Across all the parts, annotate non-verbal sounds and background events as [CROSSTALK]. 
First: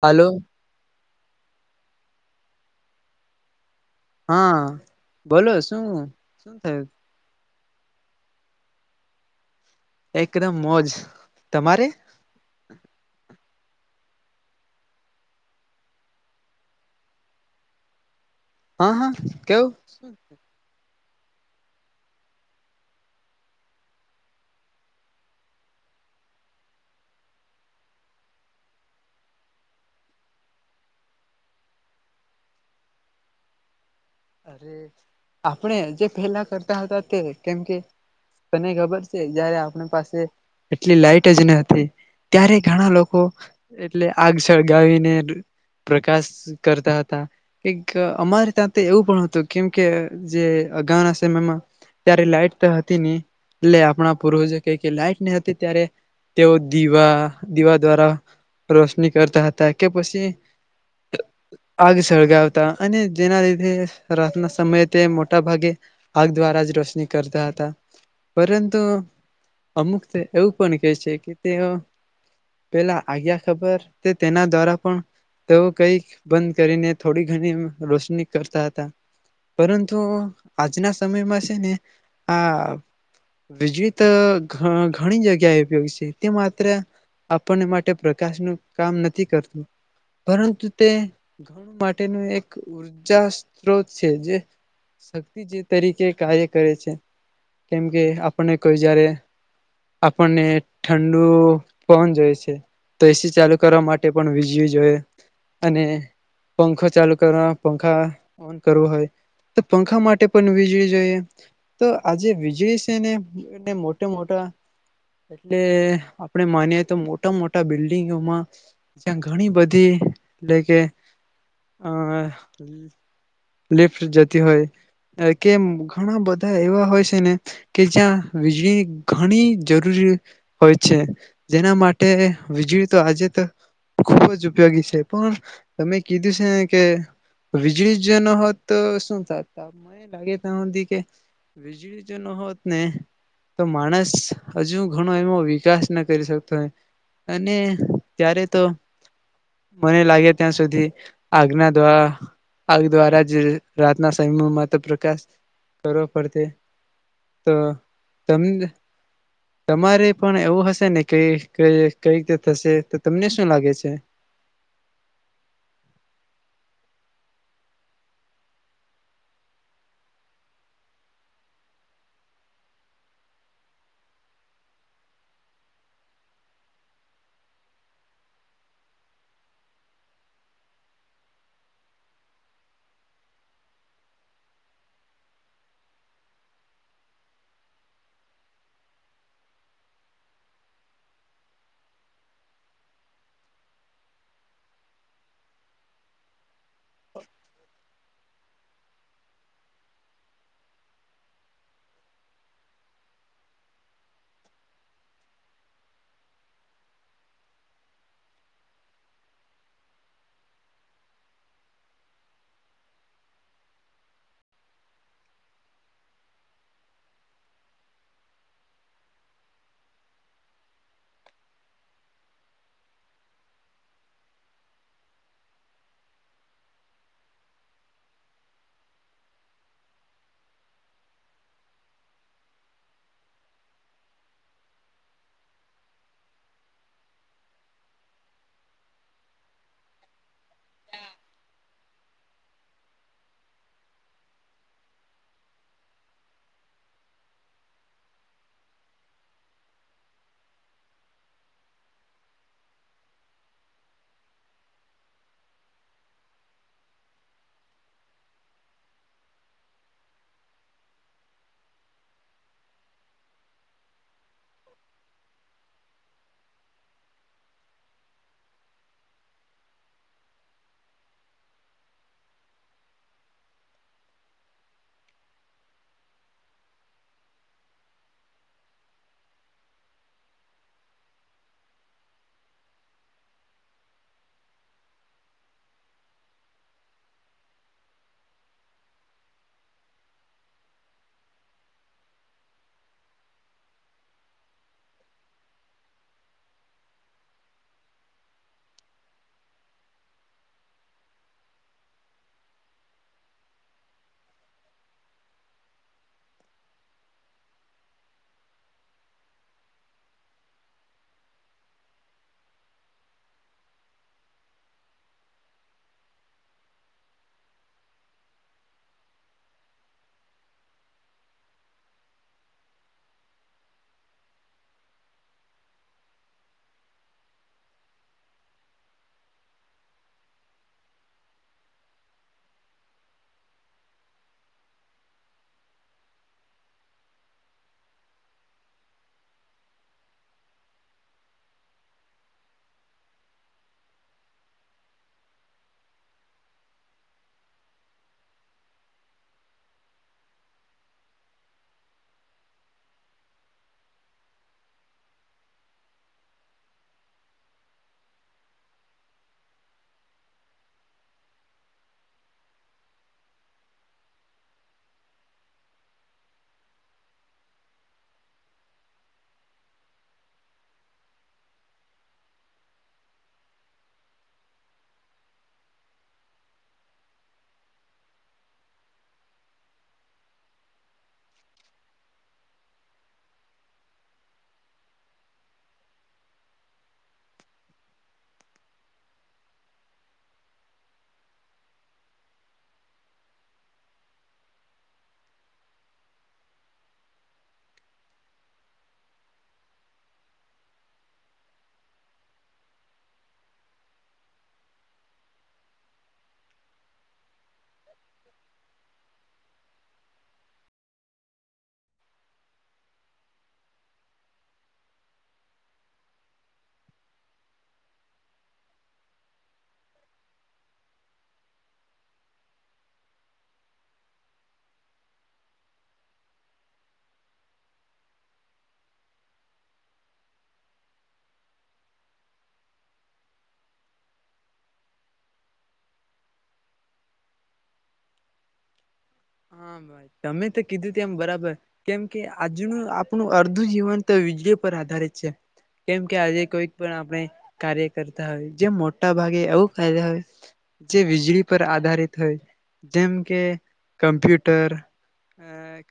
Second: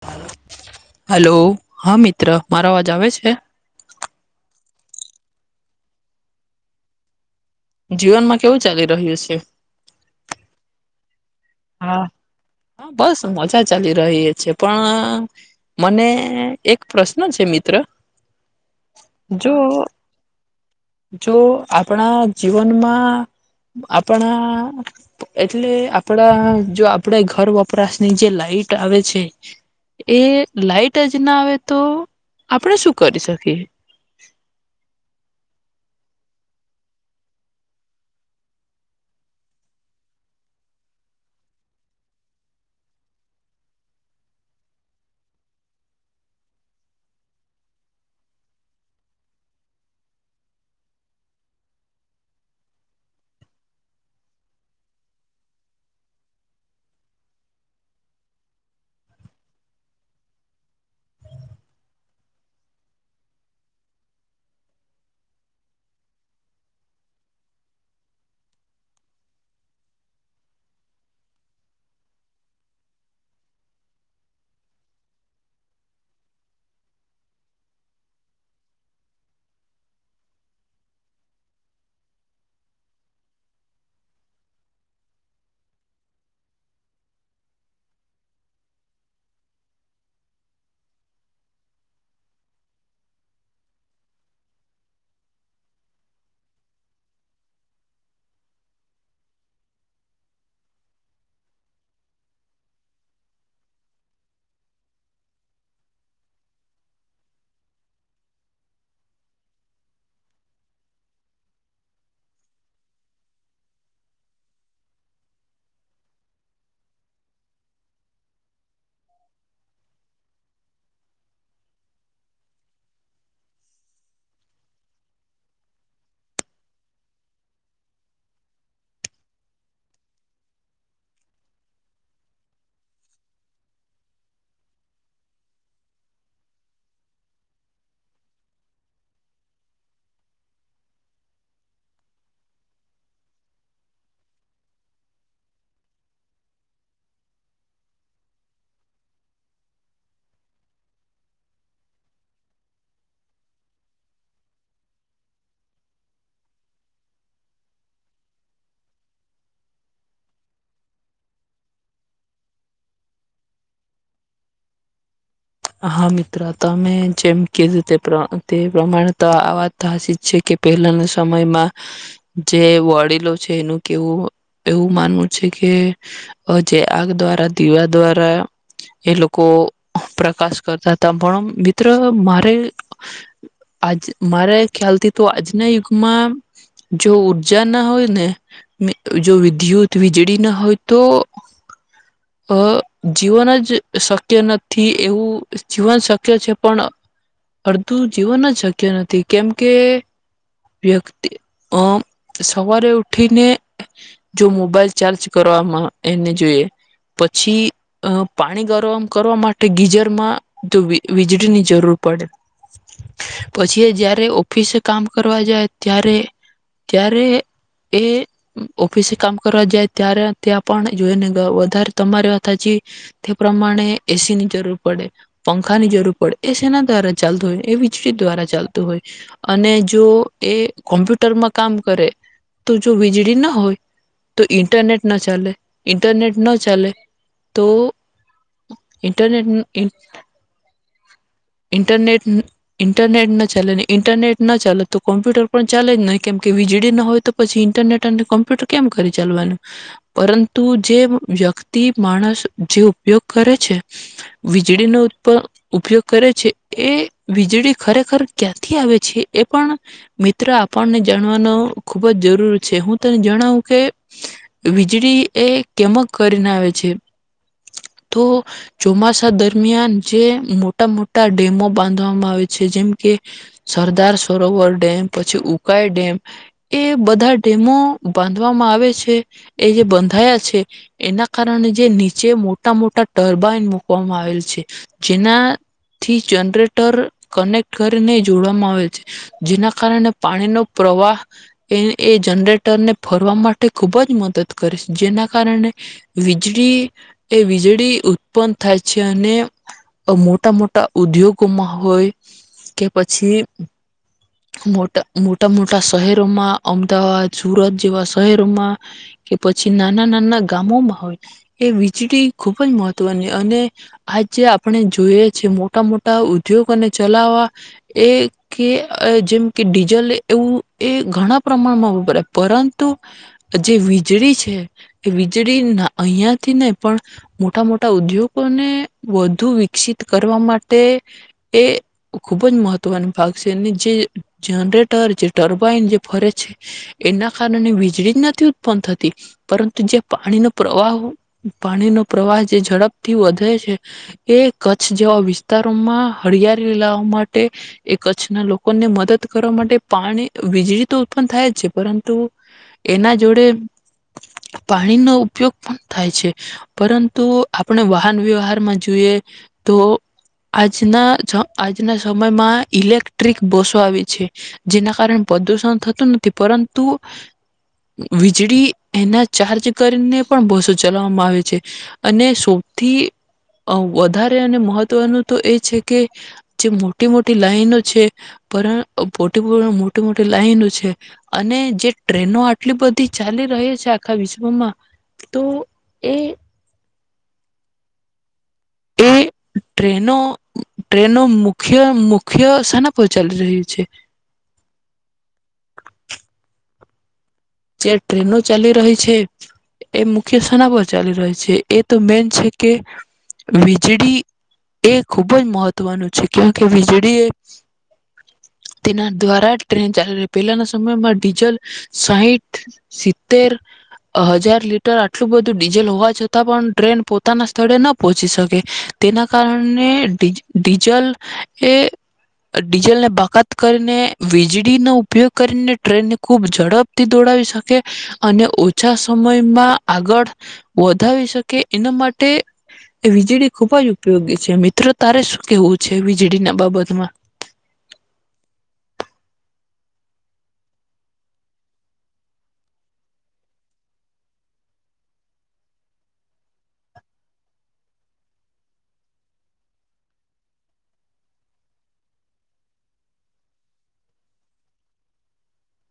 Hello. Hello હા મિત્ર મારો અવાજ આવે છે. હા બોલો શું શું થયું. જીવનમાં કેવું ચાલી રહ્યું છે. એકદમ મોજ. તમારે હા હા બસ જ ચા ચાલી રહી છે પણ મને એક પ્રશ્ન છે મિત્ર. હા હા જો કેવું શું? જો આપણા જીવનમાં આપણા એટલે આપણા જો આપણે ઘર વપરાશની જે લાઈટ આવે છે એ લાઈટ જ ના આવે તો આપણે શું કરી શકીએ. અરે આપણે જે પેલા કરતા હતા તે કેમકે તને ખબર છે જયારે આપણી પાસે એટલી લાઈટ જ ન હતી ત્યારે ઘણા લોકો એટલે આગ સળગાવીને પ્રકાશ કરતા હતા એક અમારે ત્યા એવું પણ હતું કેમ કે જે અગાઉના સમયમાં ત્યારે લાઈટ તો હતી નહ એટલે આપણા પુરુષ ક કે લાઈટ નહી હતી ત્યારે તેઓ દીવા દીવા દ્વારા રોશની કરતા હતા કે પછી આગ સળગાવતા અને જેના રાતના સમયે તે મોટા ભાગે આગ દ્વારા જ રોશની કરતા હતા પરંતુ અમુક એવું પણ કેહે છે કે તેઓ પેલા આગ્યા ખબર તે તેના દ્વારા પણ તેઓ કઈક બંધ કરીને થોડી ઘણી રોશની કરતા હતા પરંતુ આજના સમયમાં છે ને આ વીજળીત ઘણી જગ્યાએ ઉપયોગી છે તે માત્ર આપણને માટે પ્રકાશનું કામ નથી કરતું પરંતુ તે ઘણું માટેનું એક ઉર્જા સ્ત્રોત છે જે શક્તિ જે તરીકે કાર્ય કરે છે કેમકે આપણને કોઈ જ્યારે આપણને ઠંડુ પવન જોએ છે તો એસી ચાલુ કરવા માટે પણ વીજળી જોઈએ અને પંખો ચાલુ કરવા પંખા ઓન કરવું હોય તો પંખા માટે પણ વીજળી જોઈએ તો આજે વીજળી છે ને મોટા મોટા એટલે આપણે માનીએ તો મોટા મોટા બિલ્ડિંગોમાં જ્યાં ઘણી બધી એટલે કે અ લિફ્ટ જતી હોય કે ઘણા બધા એવા હોય છે ને કે જ્યાં વીજળી ઘણી જરૂરી હોય છે જેના માટે વીજળી તો આજે તો ખુબ જ ઉપયોગી છે પણ તમે કીધું છેને કે વીજળી જો ન હોત તો શું થ મને લાગે ત્યાં સુધી કે વીજળી જ ન હોત ને તો માણસ હજુ ઘણો એનો વિકાસ ના કરી શકતો હોય અને ત્યારે તો મને લાગે ત્યાં સુધી આજ્ના દ્વારા આગ દ્વારા જ રાતના સમયમાં તો પ્રકાશ કરો પડશે તો ત તમારે પણ એવું હશે ને ક કઈ રીતે થશે તો તમને શું લાગે છે. હા મિત્ર તમે જેમ કીધું તે તે પ્રમાણે તો આ વાત થાસી છે કે પહેલાના સમયમાં જે વડીલો છે એનું કેવું એવું માનવું છે કે જે આગ દ્વારા દીવા દ્વારા એ લોકો પ્રકાશ કરતા હતા પણ મિત્ર મારે આજ મારે ખ્યાલથી તો આજના યુગમાં જો ઉઊર્જા ના હોય ને જો વિદ્યુત વીજળી ના હોય તો અ જીવન જ શક્ય નથી. એવું જીવન શક્ય છે પણ અડધું જીવન જ શક્ય નથી કેમકે વ્યક્તિ અ સવારે ઉઠીને જો મોબાઈલ ચાર્જ કરવાવામાં એને જોઈએ પછી પાણી ગરમ કરવા માટે ગીજરમાં તો વીજળીની જરૂર પડે પછી જય્યારે ઓફિસે કામ કરવા જાય ત્યારે ત્યારે એ ઓફિસે કામ કરવા જાય ત્યારે ત્યાં પણ જોઈ ને વધારે તમારી વાથ હચી તે પ્રમાણે એસી પડ પંખાની જરૂર પડે એ સેના દ્વારા ચાલતું હોય એ વીજળી દ્વારા ચાલતું હોય અને જો એ કોમ્પ્યુટરમાં કામ કરે તો જો વીજળી ના હોય તો ઈન્ટરનેટ ના ચાલે ઇન્ટરનેટ ના ચાલે તો ઇન્ટરનેટ ઇન્ટરનેટ ઇન્ટરનેટ ના ચાલે ને ઇન્ટરનેટ ના ચાલે તો કોમ્પ્યુટર પણ ચાલે જ નહી કેમ કે વીજળી ના હોય તો પછી ઇન્ટરનેટ અને કોમ્પ્યુટર કેમ કરી ચાલવાનું પરંતુ જે વ્યક્તિ માણસ જે ઉપયોગ કરે છે. વીજળીનો ઉપયોગ કરે છે એ વીજળી ખરેખર ક્યાંથી આવે છે એ પણ મિત્ર આપણને જાણવાનો ખુબ જ જરૂર છે હું તને જણાવું કે વીજળી એ કેમ કરીને આવે છે તો ચોમાસા દરમિયાન જે મોટા મોટા ડેમો બાંધવામાં આવે છે જેમ કે સરદાર સરોવર ડેમ પછી ઉકાઈ ડેમ એ બધા ડેમો બાંધવામાં આવે છે એ જે બાંધાયા છે એના કારણે જે નીચે મોટા મોટા ટરબાઈન કવામાં આવેલ છે જેના થી જનરેટર કનેક્ટ કરીને જોડવામાં આવેલ છે જેના કારણે પાણીનોો પ્રવાહ એ એ જનરેટર ને ફરવા માટે ખુબ જ મદદ કરે છે જેના કારણે વીજળી એ વીજળી ઉત્પન થાય છે અને મોટા મોટા ઉદ્યોગોમાં હોય કે પછી મોટા મોટા મોટા શહેરોમાં અમદાવાદ સુરત જેવા શહેરોમાં કે પછી નાના નાના ગામોમાં હોય એ વીજળી ખુબ જ મહત્વ અને આજ જે આપણે જોઈએ છે મોટા મોટા ઉદ્યોગને ચલાવવા એ કે જેમ કે ડીઝલ એવું એ ઘણા પ્રમાણમાં વપરાય પરંતુ જે વીજળી છે એ વીજળી અહિયાંથી નહી પણ મોટા મોટા ઉદ્યોગોને વધુ વિકસિત કરવા માટે એ ખુબ જ મહત્વનો ભાગ છે અને જે જનરેટર જે ટર્બાાઈન જે ફરે છે એના કારણે વીજળી જ નથી ઉત્પન્ન થતી પરંતુ જે પાણીનો પ્રવાહ પાણીનો પ્રવાહ જે ઝડપથી વધે છે એ કચ્છ જેવા વિસ્તારોમાં હળિયાળી લાવવા માટે એ કચ્છના લોકોને મદદ કરવા માટે પાણી વીજળી તો ઉત્પન થાય જ છે પરંતુ એના જોડે પાણીનો ઉપયોગ પણ થાય છે પરંતુ તો આપણે વાહન વ્યવહારમાં જોઈએ તો આજના આજના સમયમાં ઇલેક્ટ્રિક બસો આવે છે જેના કારણે પ્રદુષણ થતું નથી પરંતુ વીજળી એના ચાર્જ કરીને પણ બસો ચલાવવામાં આવે છે. અને સૌથી વધારે અને મહત્વનું તો એ છે કે જે મોટી મોટી લાઈનો છે પણ પોટી મોટી મોટી લાઈનો છે અને જે ટ્રેનો આટલી બધી ચાલી રહી છે આખા વિશ્વમાં તો એ એ ટ્રેનો ટ્રેનો મુખ્ય મુખ્ય સ્થાન પર ચાલી રહ્યું છે. જે ટ્રેનો ચાલી રહી છે એ મુખ્ય સ્થના પર ચાલી રહી છે એ તો મેન છે કે વીજળી એ ખુબ જ મહત્વનું છે કે કે વીજળી એ તેના દ્વારા જ ટ્રેન ચાલી ર પહેલાના સમયમાં ડીઝલ સાહીઠ સિત્તેર હજાર લીટર આટલું બધું ડીઝલ હોવા છતાં પણ ટ્રેન પોતાના સ્થળે ના પહોંચી શકે તેના કારણે ડીજલ એ ડીઝલને બાકાત કરીને વીજળીનો ઉપયોગ કરીને ટ્રેનને ખૂબ ઝડપથી દોડાવી શકે અને ઓછા સમયમાં આગળ વધાવી શકે એના માટે વીજળી ખૂબ જ ઉપયોગી છે મિત્રો તારે શું કેવું છે વીજળી ના બાબતમાં હા ભાઈ તમે તો કીધું તેમ એમ બરાબર કેમ કે આજનું આપણું અર્ધું જીવન તો વીજળી પર આધારિત છે કેમકે આજે કોઈક પણ આપણે કાર્ય કરતા હોય જે મોટા ભાગે એવું ક હોય જે વીજળી પર આધારિત હોય જેમ કે કમ્પ્યુટર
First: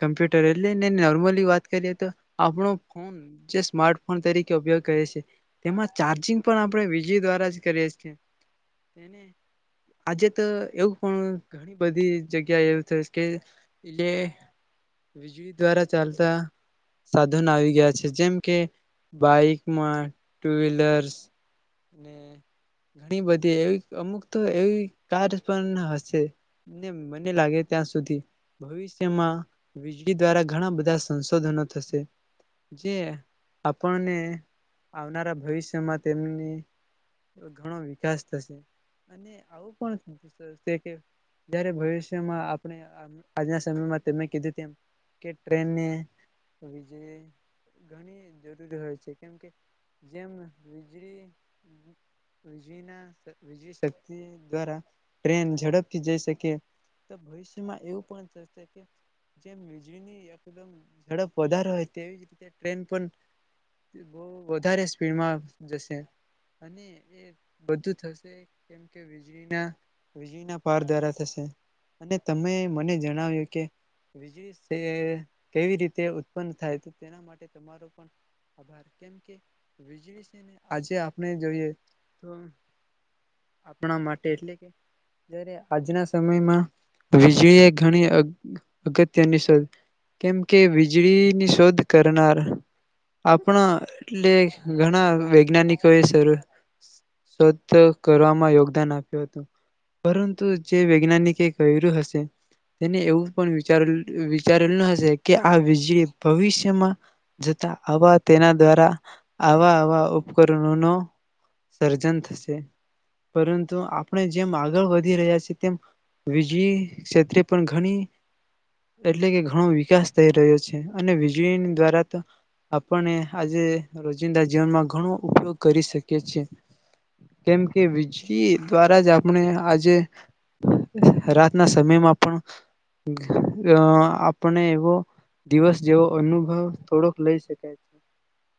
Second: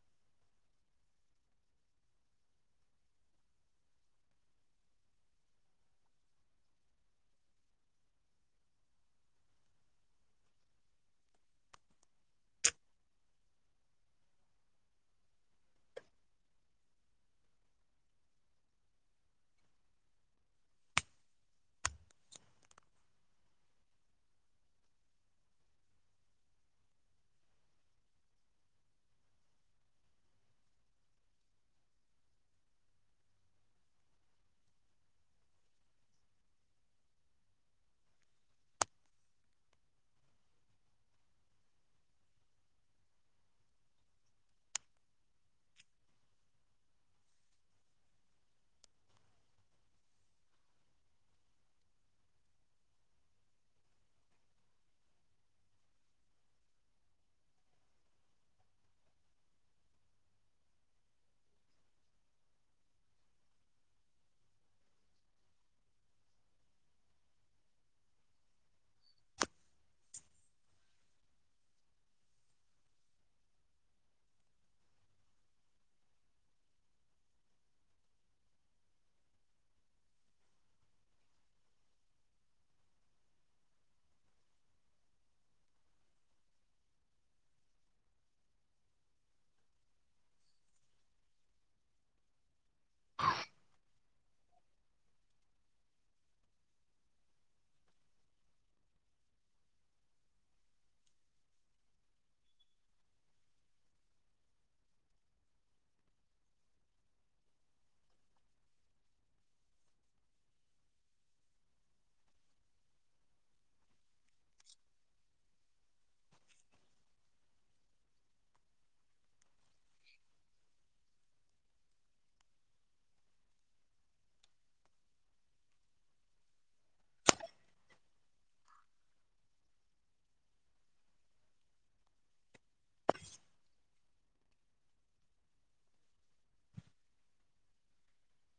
કમ્પ્યુટર એટલે ને નોર્મલી વાત કરીએ તો આપણો ફોન જે સ્માર્ટફોન તરીકે ઉપયોગ કરીએ છીએ તેમાં ચાર્જિંગ પણ આપણે વીજળ દ્વારા જ કરીએ છીએ તેને આજે તો એવું પણ ઘણી બધી જગ્યાએ એ લે વીજળી દ્વારા ચાલતા સાધનો આવી ગયા છે જેમ કે બાઈકમાં ટુ વ્હીલર્સ ઘણી બધી એવી અમુક તો એવી કાર પણ હશે મને લાગે. ત્યાં સુધી ભવિષ્યમાં વીજળી દ્વારા ઘણા બધા સંશોધનો થશે જે આપણને આવનારા ભવિષ્યમાં તેમની ઘણો વિકાસ થશે અને આવું પણ થશે કે જ્યારે ભવિષ્યમાં આજના સમયમાં તેમ કીધું તેમ કે ટ્રેનને વીજળી ઘણી જરૂરી હોય છે કેમકે જેમ વીજળી વીજળીના વીજળી શક્તિ દ્વારા ટ્રેન ઝડપથી જઈ શકે તો ભવિષ્ય જેમ વીજળી એકદમ ઝડપ વધાર હોય તેવી જ રીતે ટ્રેન પણ બ વધારે સ્પીડમાં જશે અને બધું થશે કેમ કે વજળીના વીજળીના પાર દ્વારા થશે અને તમે મને જણાવ્યું કે વીજળી સે કેવી રીતે ઉત્પન્ન થાય તો તેના માટે તમારો પણ આભાર કેમ કે વીજળી છેને આજે આપણે જોઈએ તો આપણા માટે એટલે કે જારે આજના સમયમાં વીજળી એ ઘણી અગ-અગત્યની શોધ કેમ કે વીજળીની શોધ કરનાર આપણા એટલે ઘણા વૈજ્ઞાનિકો એ સર શોધ કરવામાં યોગદાન આપ્યું હતું પરંતુ જે વૈજ્ઞાનિકે કઈ યુ હશે તેને એવું પણ વિચારેલ-અ-વિચારેલ ન હશે કે આ વીજળી ભવિષ્યમાં જતા આવા તેના દ્વારા આવા આવા ઉપકરણો નો સર્જન થશે પરંતુ આપણે જેમ આગળ વધી રહ્યા છે તેમ વીજ જળી ક્ષેત્રે પણ ઘણી એટલે કે ઘણો વિકાસ થઈ રહ્યો છે અને વીજળી દ્વારા તો આપને આજે રોજિંદા જીવનમાં ઘણો ઉપયોગ કરી શકીએ છે. કેમ કે વીજળી દ્વારા જ આપણે આજે રાતના સમયમાં પણ આપણે ઘ-અ આપણે એવો દિવસ જેવો અનુભવ થોડોક લઈ શકાય છે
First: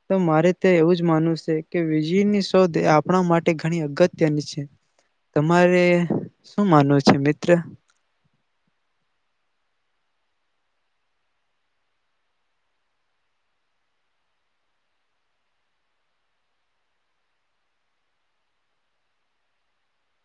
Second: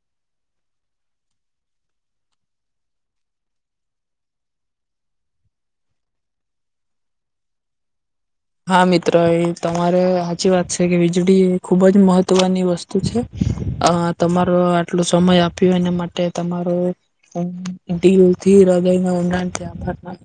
તો મારે તો એવું જ માનુંવ શે કે વીજળીની શોધ આપણા માટે ઘણી અગત્યની છે. તમારે શું માનવું છે મિત ત્ર. હા મિત્ર એ તમારે હાચી વાત છે કે વીજળી ખુબ જ મહત્વની વસ્તુ છે. અ તમારો આટલો સમય આપ્યો એના માટે તમારો હું દીલથી હૃદયનો [UNINTELLIGIBLE] [INAUDIBLE]